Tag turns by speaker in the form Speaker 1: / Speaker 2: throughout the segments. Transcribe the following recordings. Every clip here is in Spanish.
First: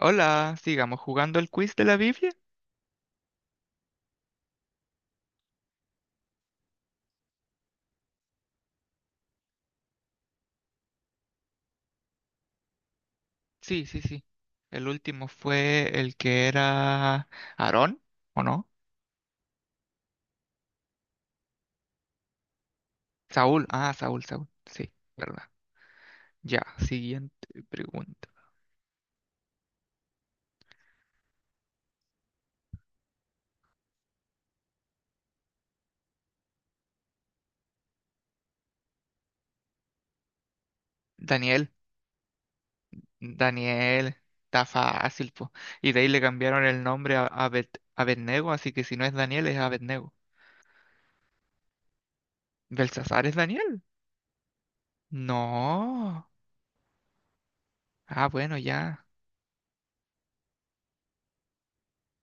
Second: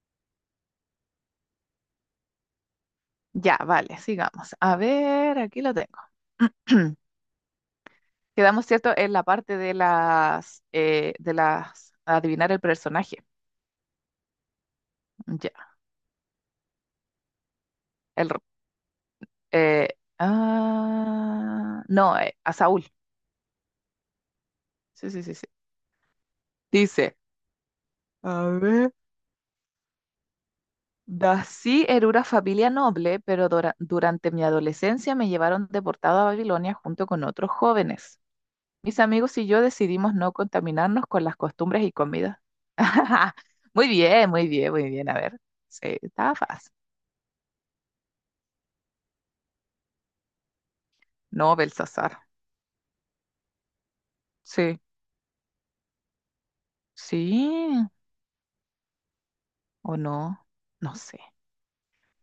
Speaker 1: Hola, sigamos jugando el quiz de la Biblia.
Speaker 2: Ya, vale, sigamos. A ver, aquí lo tengo. Quedamos, ¿cierto?, en la parte de las, adivinar el personaje.
Speaker 1: Sí, sí, sí. El último
Speaker 2: Ya,
Speaker 1: fue el que era Aarón,
Speaker 2: el, r-
Speaker 1: ¿o no?
Speaker 2: eh, ah, no, a Saúl.
Speaker 1: Saúl, ah, Saúl, Saúl. Sí,
Speaker 2: Sí, sí, sí,
Speaker 1: verdad.
Speaker 2: sí.
Speaker 1: Ya,
Speaker 2: Dice,
Speaker 1: siguiente pregunta.
Speaker 2: a ver. Dací era una familia noble, pero durante mi adolescencia me llevaron deportado a Babilonia junto con otros jóvenes. Mis amigos y yo decidimos no contaminarnos con las
Speaker 1: Daniel,
Speaker 2: costumbres y comidas. Muy
Speaker 1: Daniel,
Speaker 2: bien, muy
Speaker 1: está
Speaker 2: bien, muy bien. A
Speaker 1: fácil,
Speaker 2: ver,
Speaker 1: po. Y
Speaker 2: sí,
Speaker 1: de ahí le
Speaker 2: estaba
Speaker 1: cambiaron
Speaker 2: fácil.
Speaker 1: el nombre a Abed, Abednego, así que si no es Daniel, es Abednego.
Speaker 2: No, Belsasar.
Speaker 1: ¿Belsasar es Daniel?
Speaker 2: Sí,
Speaker 1: No.
Speaker 2: sí
Speaker 1: Ah, bueno, ya.
Speaker 2: o no, no sé.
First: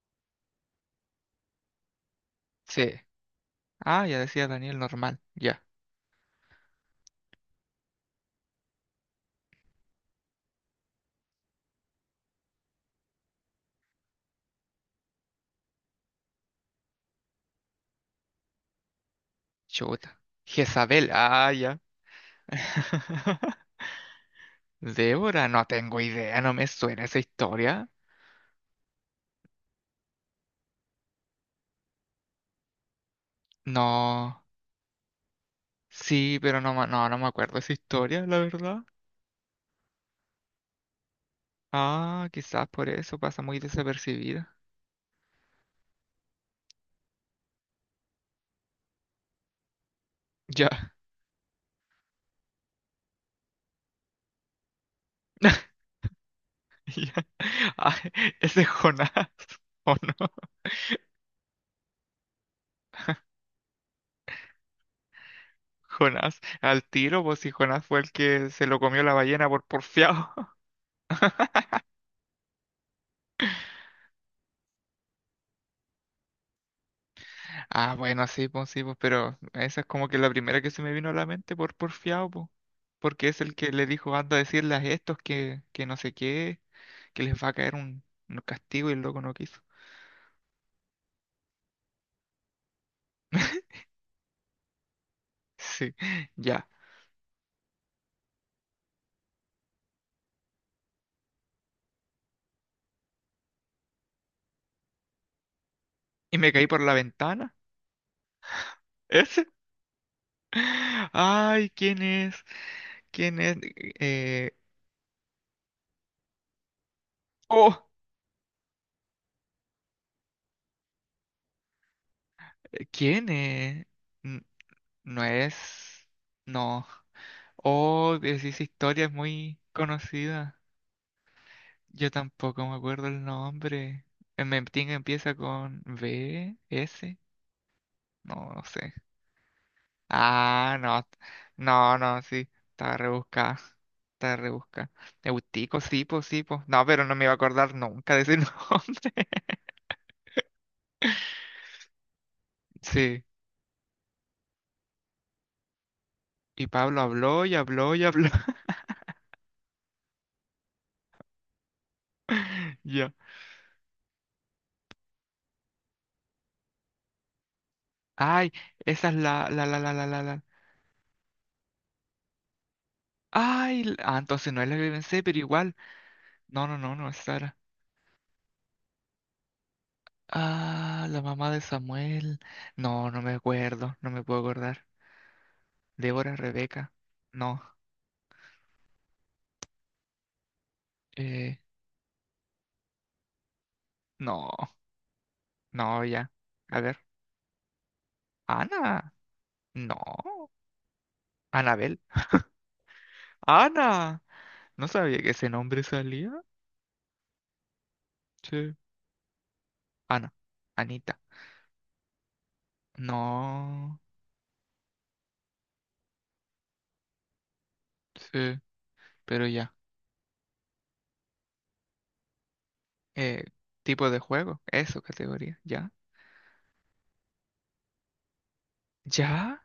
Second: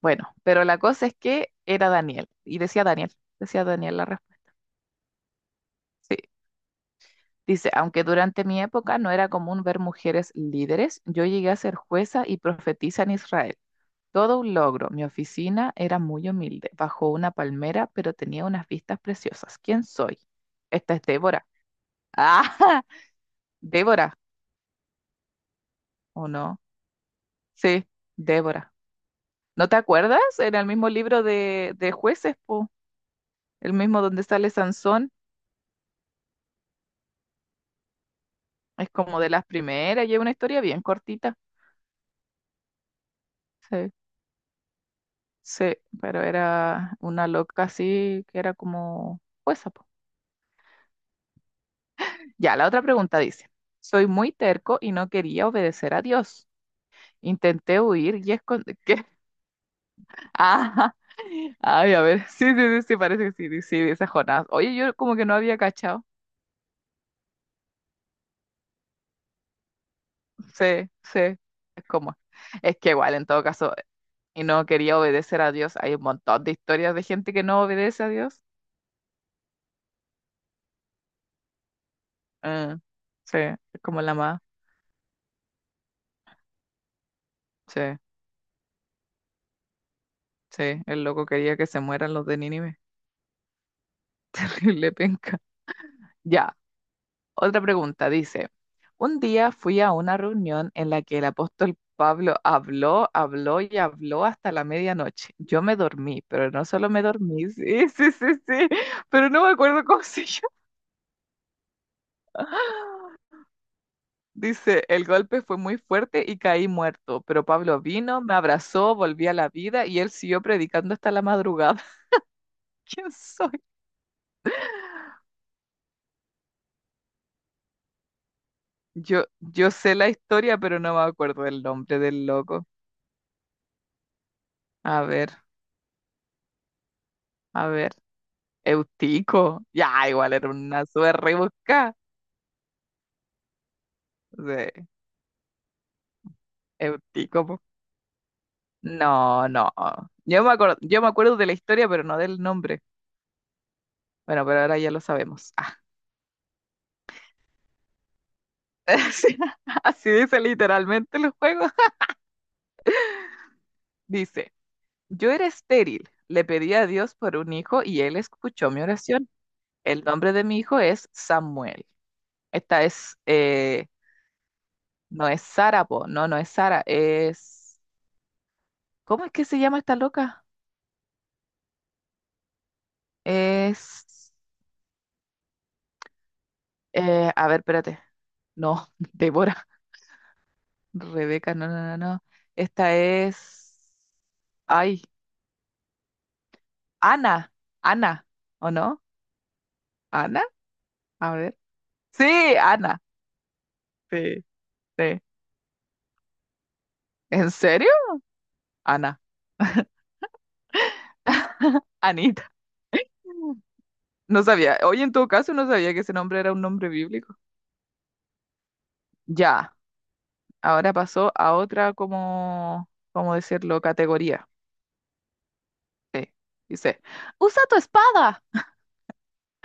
Speaker 2: Bueno, pero la cosa es que era Daniel y
Speaker 1: Sí.
Speaker 2: Decía Daniel
Speaker 1: Ah,
Speaker 2: la
Speaker 1: ya
Speaker 2: respuesta.
Speaker 1: decía Daniel normal. Ya.
Speaker 2: Sí, dice, aunque durante mi época no era común ver mujeres líderes, yo llegué a ser jueza y profetisa en Israel. Todo un logro. Mi oficina era muy humilde, bajo una palmera, pero tenía unas vistas preciosas. ¿Quién
Speaker 1: Chuta.
Speaker 2: soy? Esta es
Speaker 1: Jezabel,
Speaker 2: Débora.
Speaker 1: ah, ya.
Speaker 2: ¡Ah! Débora,
Speaker 1: Débora, no tengo
Speaker 2: ¿o
Speaker 1: idea, no
Speaker 2: no?
Speaker 1: me suena esa
Speaker 2: Sí,
Speaker 1: historia.
Speaker 2: Débora. ¿No te acuerdas? Era el mismo libro de jueces, po. El mismo donde
Speaker 1: No,
Speaker 2: sale Sansón.
Speaker 1: sí, pero no, no, no me acuerdo esa historia, la verdad.
Speaker 2: Es como de las primeras y es una historia bien cortita.
Speaker 1: Ah, quizás por eso pasa muy
Speaker 2: Sí,
Speaker 1: desapercibida.
Speaker 2: sí, pero era una loca así que era como jueza, po.
Speaker 1: Ya.
Speaker 2: Ya, la otra pregunta dice, soy muy terco y no quería obedecer a Dios.
Speaker 1: Ya.
Speaker 2: Intenté
Speaker 1: Ah,
Speaker 2: huir y
Speaker 1: ese es
Speaker 2: esconder. ¿Qué?
Speaker 1: Jonás, ¿o no?
Speaker 2: Ah, ay, a ver. Sí, sí, sí, sí, parece que sí, sí, dice Jonás. Oye, yo como que no había cachado.
Speaker 1: Jonás, al tiro, pues si Jonás fue el que se lo comió la ballena por porfiado.
Speaker 2: Sí, sí. Es como. Es que igual, en todo caso, y no quería obedecer a Dios. Hay un montón de historias de gente que no
Speaker 1: Ah,
Speaker 2: obedece a
Speaker 1: bueno,
Speaker 2: Dios.
Speaker 1: sí, pues, pero esa es como que la primera que se me vino a la mente por porfiado, pues.
Speaker 2: Eh,
Speaker 1: Porque
Speaker 2: sí,
Speaker 1: es el que
Speaker 2: es
Speaker 1: le
Speaker 2: como la
Speaker 1: dijo, anda a
Speaker 2: más.
Speaker 1: decirles a estos que no sé qué, que les va a caer
Speaker 2: Sí,
Speaker 1: un castigo y el loco no quiso.
Speaker 2: sí. El loco quería que se mueran los de Nínive. Le penca.
Speaker 1: Sí,
Speaker 2: Ya.
Speaker 1: ya.
Speaker 2: Otra pregunta dice, un día fui a una reunión en la que el apóstol Pablo habló, habló y habló hasta la medianoche. Yo me dormí,
Speaker 1: Y
Speaker 2: pero
Speaker 1: me
Speaker 2: no
Speaker 1: caí por
Speaker 2: solo
Speaker 1: la
Speaker 2: me dormí,
Speaker 1: ventana.
Speaker 2: sí, sí, sí, sí, pero no
Speaker 1: ¿Ese?
Speaker 2: me acuerdo cómo se llama.
Speaker 1: Ay, ¿quién es? ¿Quién es? Eh,
Speaker 2: Dice, el golpe fue muy fuerte y caí muerto, pero Pablo
Speaker 1: oh,
Speaker 2: vino, me abrazó, volví a la vida y él siguió predicando hasta la madrugada. ¿Quién
Speaker 1: ¿quién
Speaker 2: soy?
Speaker 1: es? N- No es. No. Oh, esa historia es
Speaker 2: Yo,
Speaker 1: muy
Speaker 2: yo sé la historia,
Speaker 1: conocida.
Speaker 2: pero no me acuerdo del nombre
Speaker 1: Yo
Speaker 2: del
Speaker 1: tampoco
Speaker 2: loco.
Speaker 1: me acuerdo el nombre. En Memting
Speaker 2: A ver,
Speaker 1: empieza con B, S.
Speaker 2: a ver.
Speaker 1: No, no sé.
Speaker 2: Eutico. Ya, igual era
Speaker 1: Ah,
Speaker 2: una
Speaker 1: no.
Speaker 2: súper rebuscada.
Speaker 1: No, no, sí. Estaba rebuscada. Estaba
Speaker 2: De
Speaker 1: rebuscada. Eutico, sí, po, sí, po. No, pero no me iba a
Speaker 2: Eutico, po.
Speaker 1: acordar nunca de ese nombre.
Speaker 2: No, no. Yo me acuerdo de la historia, pero no del nombre.
Speaker 1: Sí.
Speaker 2: Bueno, pero ahora ya lo sabemos. Ah.
Speaker 1: Y Pablo habló y habló y habló.
Speaker 2: Así, así dice literalmente el juego.
Speaker 1: Ya.
Speaker 2: Dice, yo era estéril, le pedí a Dios por un hijo y él
Speaker 1: Ay,
Speaker 2: escuchó mi
Speaker 1: esa es
Speaker 2: oración.
Speaker 1: la, la, la, la,
Speaker 2: El
Speaker 1: la, la,
Speaker 2: nombre
Speaker 1: la.
Speaker 2: de mi hijo es Samuel. Esta es,
Speaker 1: Ay,
Speaker 2: eh,
Speaker 1: ah, entonces no es la que pensé,
Speaker 2: no
Speaker 1: pero
Speaker 2: es
Speaker 1: igual.
Speaker 2: Sara, po. No, no es
Speaker 1: No, no,
Speaker 2: Sara,
Speaker 1: no, no es Sara.
Speaker 2: es... ¿Cómo es que se llama esta loca?
Speaker 1: Ah, la mamá de Samuel. No, no me acuerdo, no me
Speaker 2: Es...
Speaker 1: puedo acordar. Débora, Rebeca.
Speaker 2: A ver,
Speaker 1: No,
Speaker 2: espérate. No, Débora, Rebeca,
Speaker 1: eh,
Speaker 2: no, no, no, no. Esta es.
Speaker 1: no,
Speaker 2: Ay,
Speaker 1: no, ya. A ver,
Speaker 2: Ana, Ana, ¿o no?
Speaker 1: Ana.
Speaker 2: Ana,
Speaker 1: No,
Speaker 2: a ver.
Speaker 1: Anabel.
Speaker 2: Sí, Ana.
Speaker 1: Ana.
Speaker 2: Sí,
Speaker 1: No sabía
Speaker 2: sí.
Speaker 1: que ese nombre salía.
Speaker 2: ¿En serio?
Speaker 1: Sí.
Speaker 2: Ana,
Speaker 1: Ana, Anita.
Speaker 2: Anita. Mm.
Speaker 1: No,
Speaker 2: No sabía. Oye, en todo caso, no sabía que ese nombre era un nombre bíblico.
Speaker 1: sí, pero
Speaker 2: Ya,
Speaker 1: ya.
Speaker 2: ahora pasó a otra como, ¿cómo
Speaker 1: Eh,
Speaker 2: decirlo?
Speaker 1: Tipo de
Speaker 2: Categoría.
Speaker 1: juego, eso, categoría. Ya,
Speaker 2: Sí, dice, usa tu espada.
Speaker 1: ya,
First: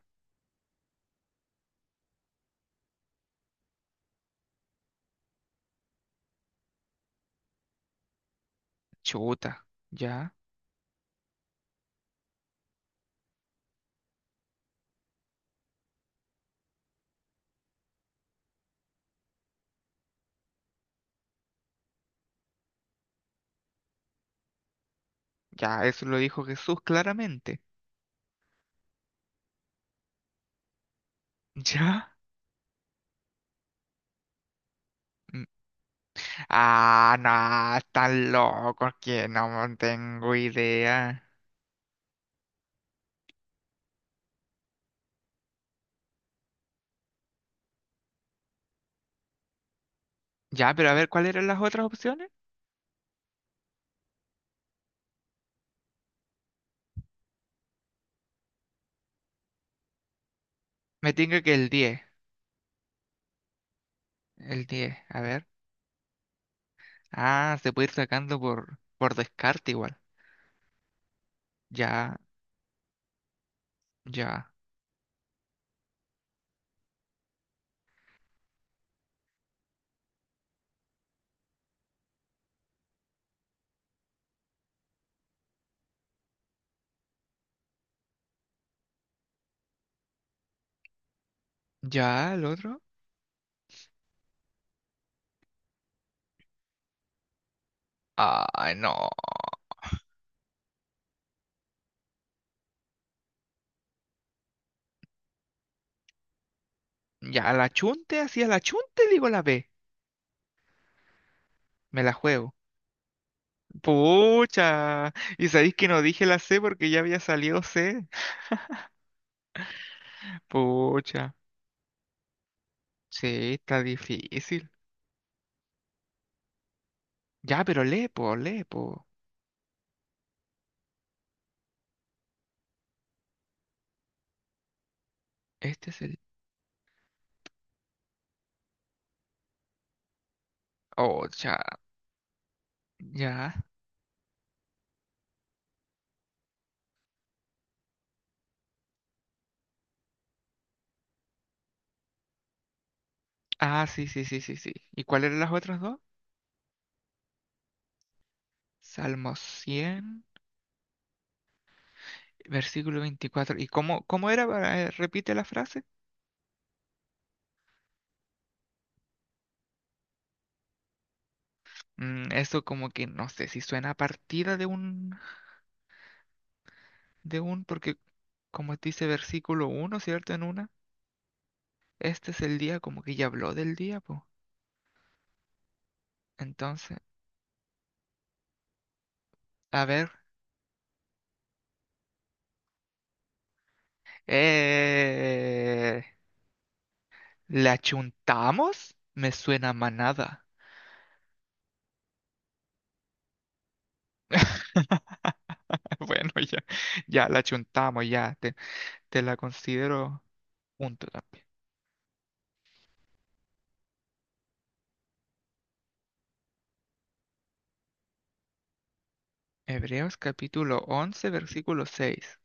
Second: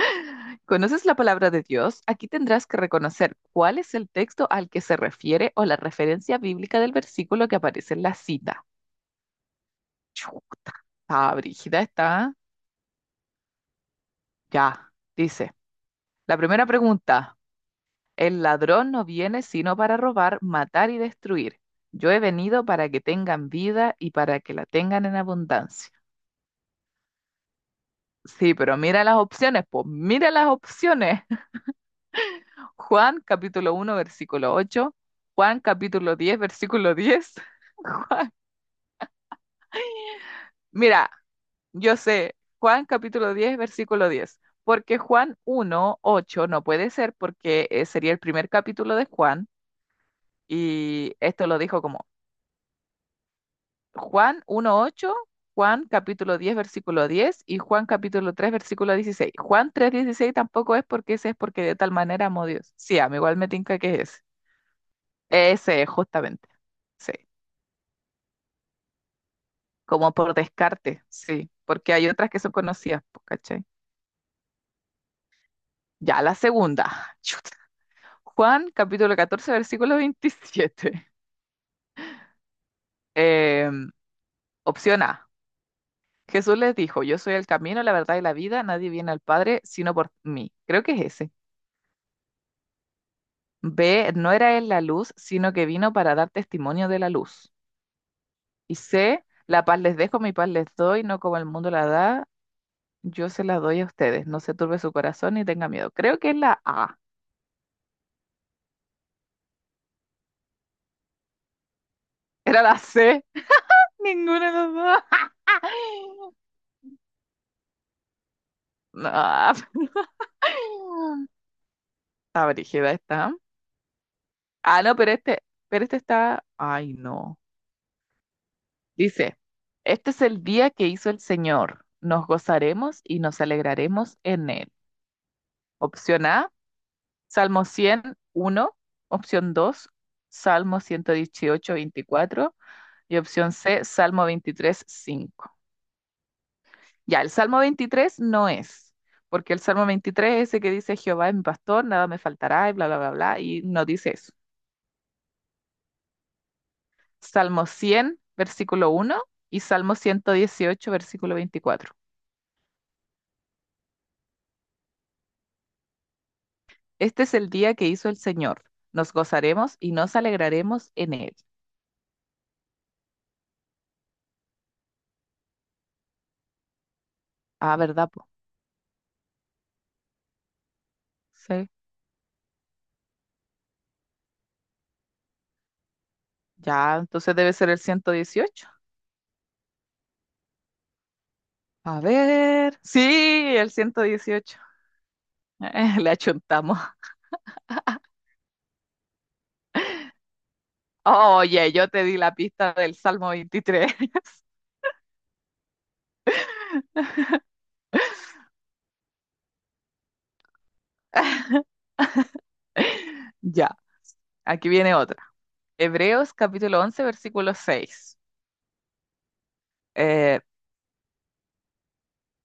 Speaker 2: ¿Conoces la palabra de Dios? Aquí tendrás que reconocer cuál es el texto al que se refiere o la referencia bíblica del versículo que aparece en la cita.
Speaker 1: chuta, ya,
Speaker 2: Chuta. Ah, brígida está. Ya. Dice. La primera pregunta. El ladrón no viene sino para robar, matar y destruir. Yo he venido para que tengan vida y para que la tengan en
Speaker 1: ya,
Speaker 2: abundancia.
Speaker 1: eso lo dijo Jesús claramente.
Speaker 2: Sí, pero mira las opciones, pues mira las opciones.
Speaker 1: Ya.
Speaker 2: Juan 1:8.
Speaker 1: Mm.
Speaker 2: Juan capítulo 10 versículo
Speaker 1: Ah,
Speaker 2: 10.
Speaker 1: no, están locos que no tengo
Speaker 2: Mira,
Speaker 1: idea.
Speaker 2: yo sé, Juan 10:10, porque Juan uno 8 no puede ser porque sería el primer capítulo de Juan
Speaker 1: Ya, pero a ver,
Speaker 2: y
Speaker 1: ¿cuáles
Speaker 2: esto
Speaker 1: eran
Speaker 2: lo
Speaker 1: las
Speaker 2: dijo
Speaker 1: otras
Speaker 2: como
Speaker 1: opciones?
Speaker 2: Juan 1:8, Juan 10:10 y Juan 3:16. Juan 3:16 tampoco es
Speaker 1: Me
Speaker 2: porque ese es
Speaker 1: tinca que
Speaker 2: porque
Speaker 1: el
Speaker 2: de tal
Speaker 1: 10,
Speaker 2: manera amó Dios. Sí, a mí igual me tinca que es ese.
Speaker 1: el 10. A ver.
Speaker 2: Ese es justamente, sí,
Speaker 1: Ah, se puede ir sacando por descarte igual.
Speaker 2: como por descarte, sí, porque hay
Speaker 1: Ya,
Speaker 2: otras que son conocidas, po, ¿cachai?
Speaker 1: ya.
Speaker 2: Ya la segunda. Juan 14:27. Eh, Opción A. Jesús les dijo, yo soy el camino, la verdad y la vida, nadie viene al Padre sino por mí. Creo que es ese.
Speaker 1: Ya, el otro.
Speaker 2: B. No era él la luz, sino que vino para dar testimonio de la luz.
Speaker 1: Ah,
Speaker 2: Y
Speaker 1: no.
Speaker 2: C. La paz les dejo, mi paz les doy, no como el mundo la da, yo se la doy a ustedes. No se turbe su corazón ni tenga miedo. Creo que es la A.
Speaker 1: Ya, la chunte, así a la chunte digo la B. Me la juego.
Speaker 2: Era la C. Ninguna de las
Speaker 1: Pucha.
Speaker 2: dos.
Speaker 1: Y sabéis que no dije la C porque ya había salido C.
Speaker 2: No.
Speaker 1: Pucha.
Speaker 2: Está brígida esta.
Speaker 1: Sí, está difícil.
Speaker 2: Ah, no, pero este está. Ay, no.
Speaker 1: Ya, pero lee, po, lee, po.
Speaker 2: Dice, este es el día que hizo el Señor. Nos gozaremos y nos alegraremos en él.
Speaker 1: Este es el...
Speaker 2: Opción A, Salmo 101. Opción 2, Salmo ciento
Speaker 1: Oh, ya,
Speaker 2: dieciocho veinticuatro. Y opción
Speaker 1: ya.
Speaker 2: C, Salmo 23:5. Ya, el Salmo 23 no es, porque el Salmo 23 es ese que dice, Jehová es mi pastor, nada me faltará, y bla, bla, bla, bla, y no
Speaker 1: Ah, sí,
Speaker 2: dice
Speaker 1: sí,
Speaker 2: eso.
Speaker 1: sí, sí, sí. ¿Y cuáles eran las otras dos?
Speaker 2: Salmo 100:1
Speaker 1: Salmo
Speaker 2: y Salmo
Speaker 1: 100
Speaker 2: 118 versículo 24.
Speaker 1: versículo 24. ¿Y cómo era? Repite la frase.
Speaker 2: Este es el día que hizo el Señor. Nos gozaremos y nos alegraremos en él.
Speaker 1: Mm, eso como que no sé si suena a partida de un,
Speaker 2: Ah,
Speaker 1: porque
Speaker 2: ¿verdad, po?
Speaker 1: como dice versículo uno, ¿cierto? En una.
Speaker 2: Sí.
Speaker 1: Este es el día, como que ya habló del día, pues.
Speaker 2: Ya,
Speaker 1: Entonces,
Speaker 2: entonces debe ser el 118.
Speaker 1: a ver.
Speaker 2: A ver. Sí, el 118.
Speaker 1: Eh,
Speaker 2: Le achuntamos.
Speaker 1: ¿La chuntamos? Me suena a manada.
Speaker 2: Oye, yo te di la pista del Salmo 23.
Speaker 1: Bueno, ya, ya la chuntamos, ya, te la considero punto también.
Speaker 2: Ya, aquí viene otra. Hebreos 11:6.
Speaker 1: Hebreos
Speaker 2: Eh,
Speaker 1: capítulo 11 versículo seis.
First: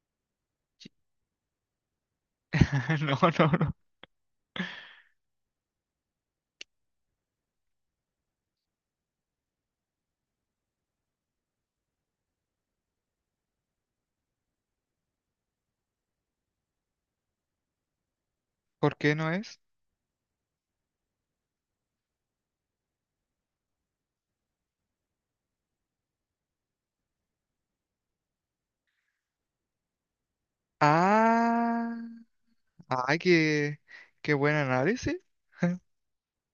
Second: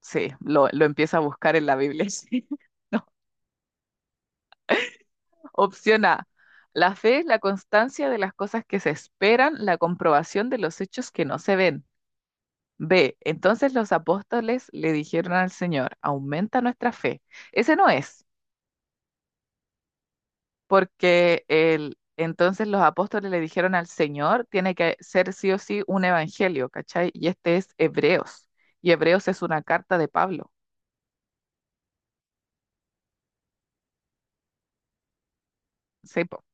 Speaker 2: sí, lo empieza a buscar en la Biblia. Sí. No,
Speaker 1: No, no, no.
Speaker 2: opción A. La fe es la constancia de las cosas que se esperan, la comprobación de los hechos que no se ven. B. Entonces los apóstoles le dijeron al Señor, aumenta nuestra fe. Ese no es,
Speaker 1: ¿Por qué no es?
Speaker 2: porque el entonces los apóstoles le dijeron al Señor, tiene que ser sí o sí un evangelio, ¿cachai? Y este es Hebreos. Y Hebreos es una carta de Pablo.
Speaker 1: Ah, ay, qué, buen análisis.
Speaker 2: Sí, po.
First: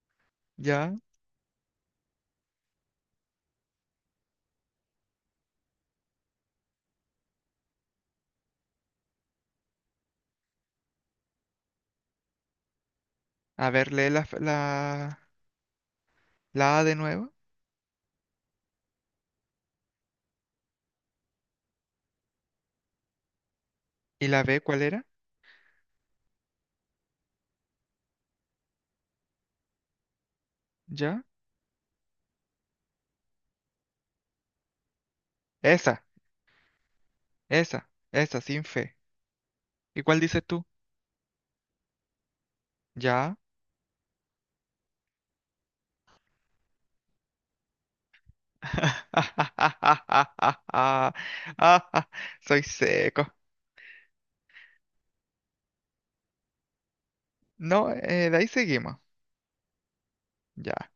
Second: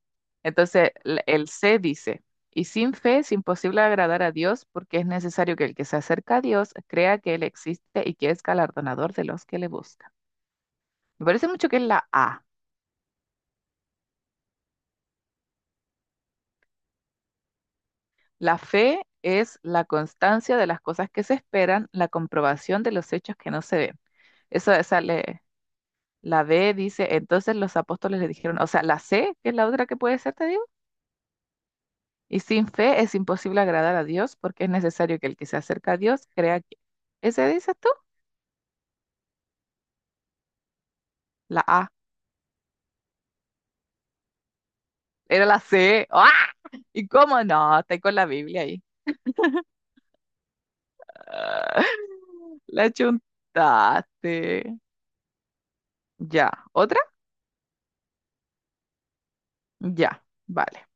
Speaker 2: Entonces,
Speaker 1: Ya.
Speaker 2: el C dice, y sin fe es imposible agradar a Dios porque es necesario que el que se acerca a Dios crea que Él existe y que es galardonador de los que le buscan. Me parece mucho que es la A.
Speaker 1: A ver, lee la A de nuevo.
Speaker 2: La fe es la constancia de las cosas que se esperan, la comprobación de los hechos que no se ven.
Speaker 1: ¿Y la B
Speaker 2: Eso
Speaker 1: cuál era?
Speaker 2: sale, la B dice, entonces los apóstoles le dijeron, o sea, la C, que es la otra que puede ser, te digo,
Speaker 1: Ya.
Speaker 2: y sin fe es imposible agradar a Dios porque es necesario que el que se acerca a
Speaker 1: Esa,
Speaker 2: Dios crea que... ¿Ese dices
Speaker 1: esa,
Speaker 2: tú?
Speaker 1: esa, sin fe. ¿Y cuál dices tú?
Speaker 2: La A.
Speaker 1: Ya.
Speaker 2: Era la C. ¡Ah! ¿Y cómo no? Estoy con la Biblia ahí. Ah,
Speaker 1: Ah, soy
Speaker 2: la
Speaker 1: seco.
Speaker 2: chuntaste. Ya. ¿Otra?
Speaker 1: No, de ahí seguimos.
Speaker 2: Ya.
Speaker 1: Ya.
Speaker 2: Vale.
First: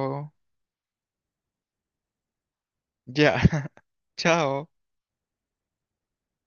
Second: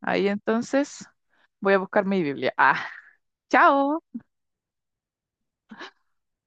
Speaker 2: Ahí entonces voy a buscar mi Biblia. Ah,
Speaker 1: Ya.
Speaker 2: chao.
Speaker 1: Chao.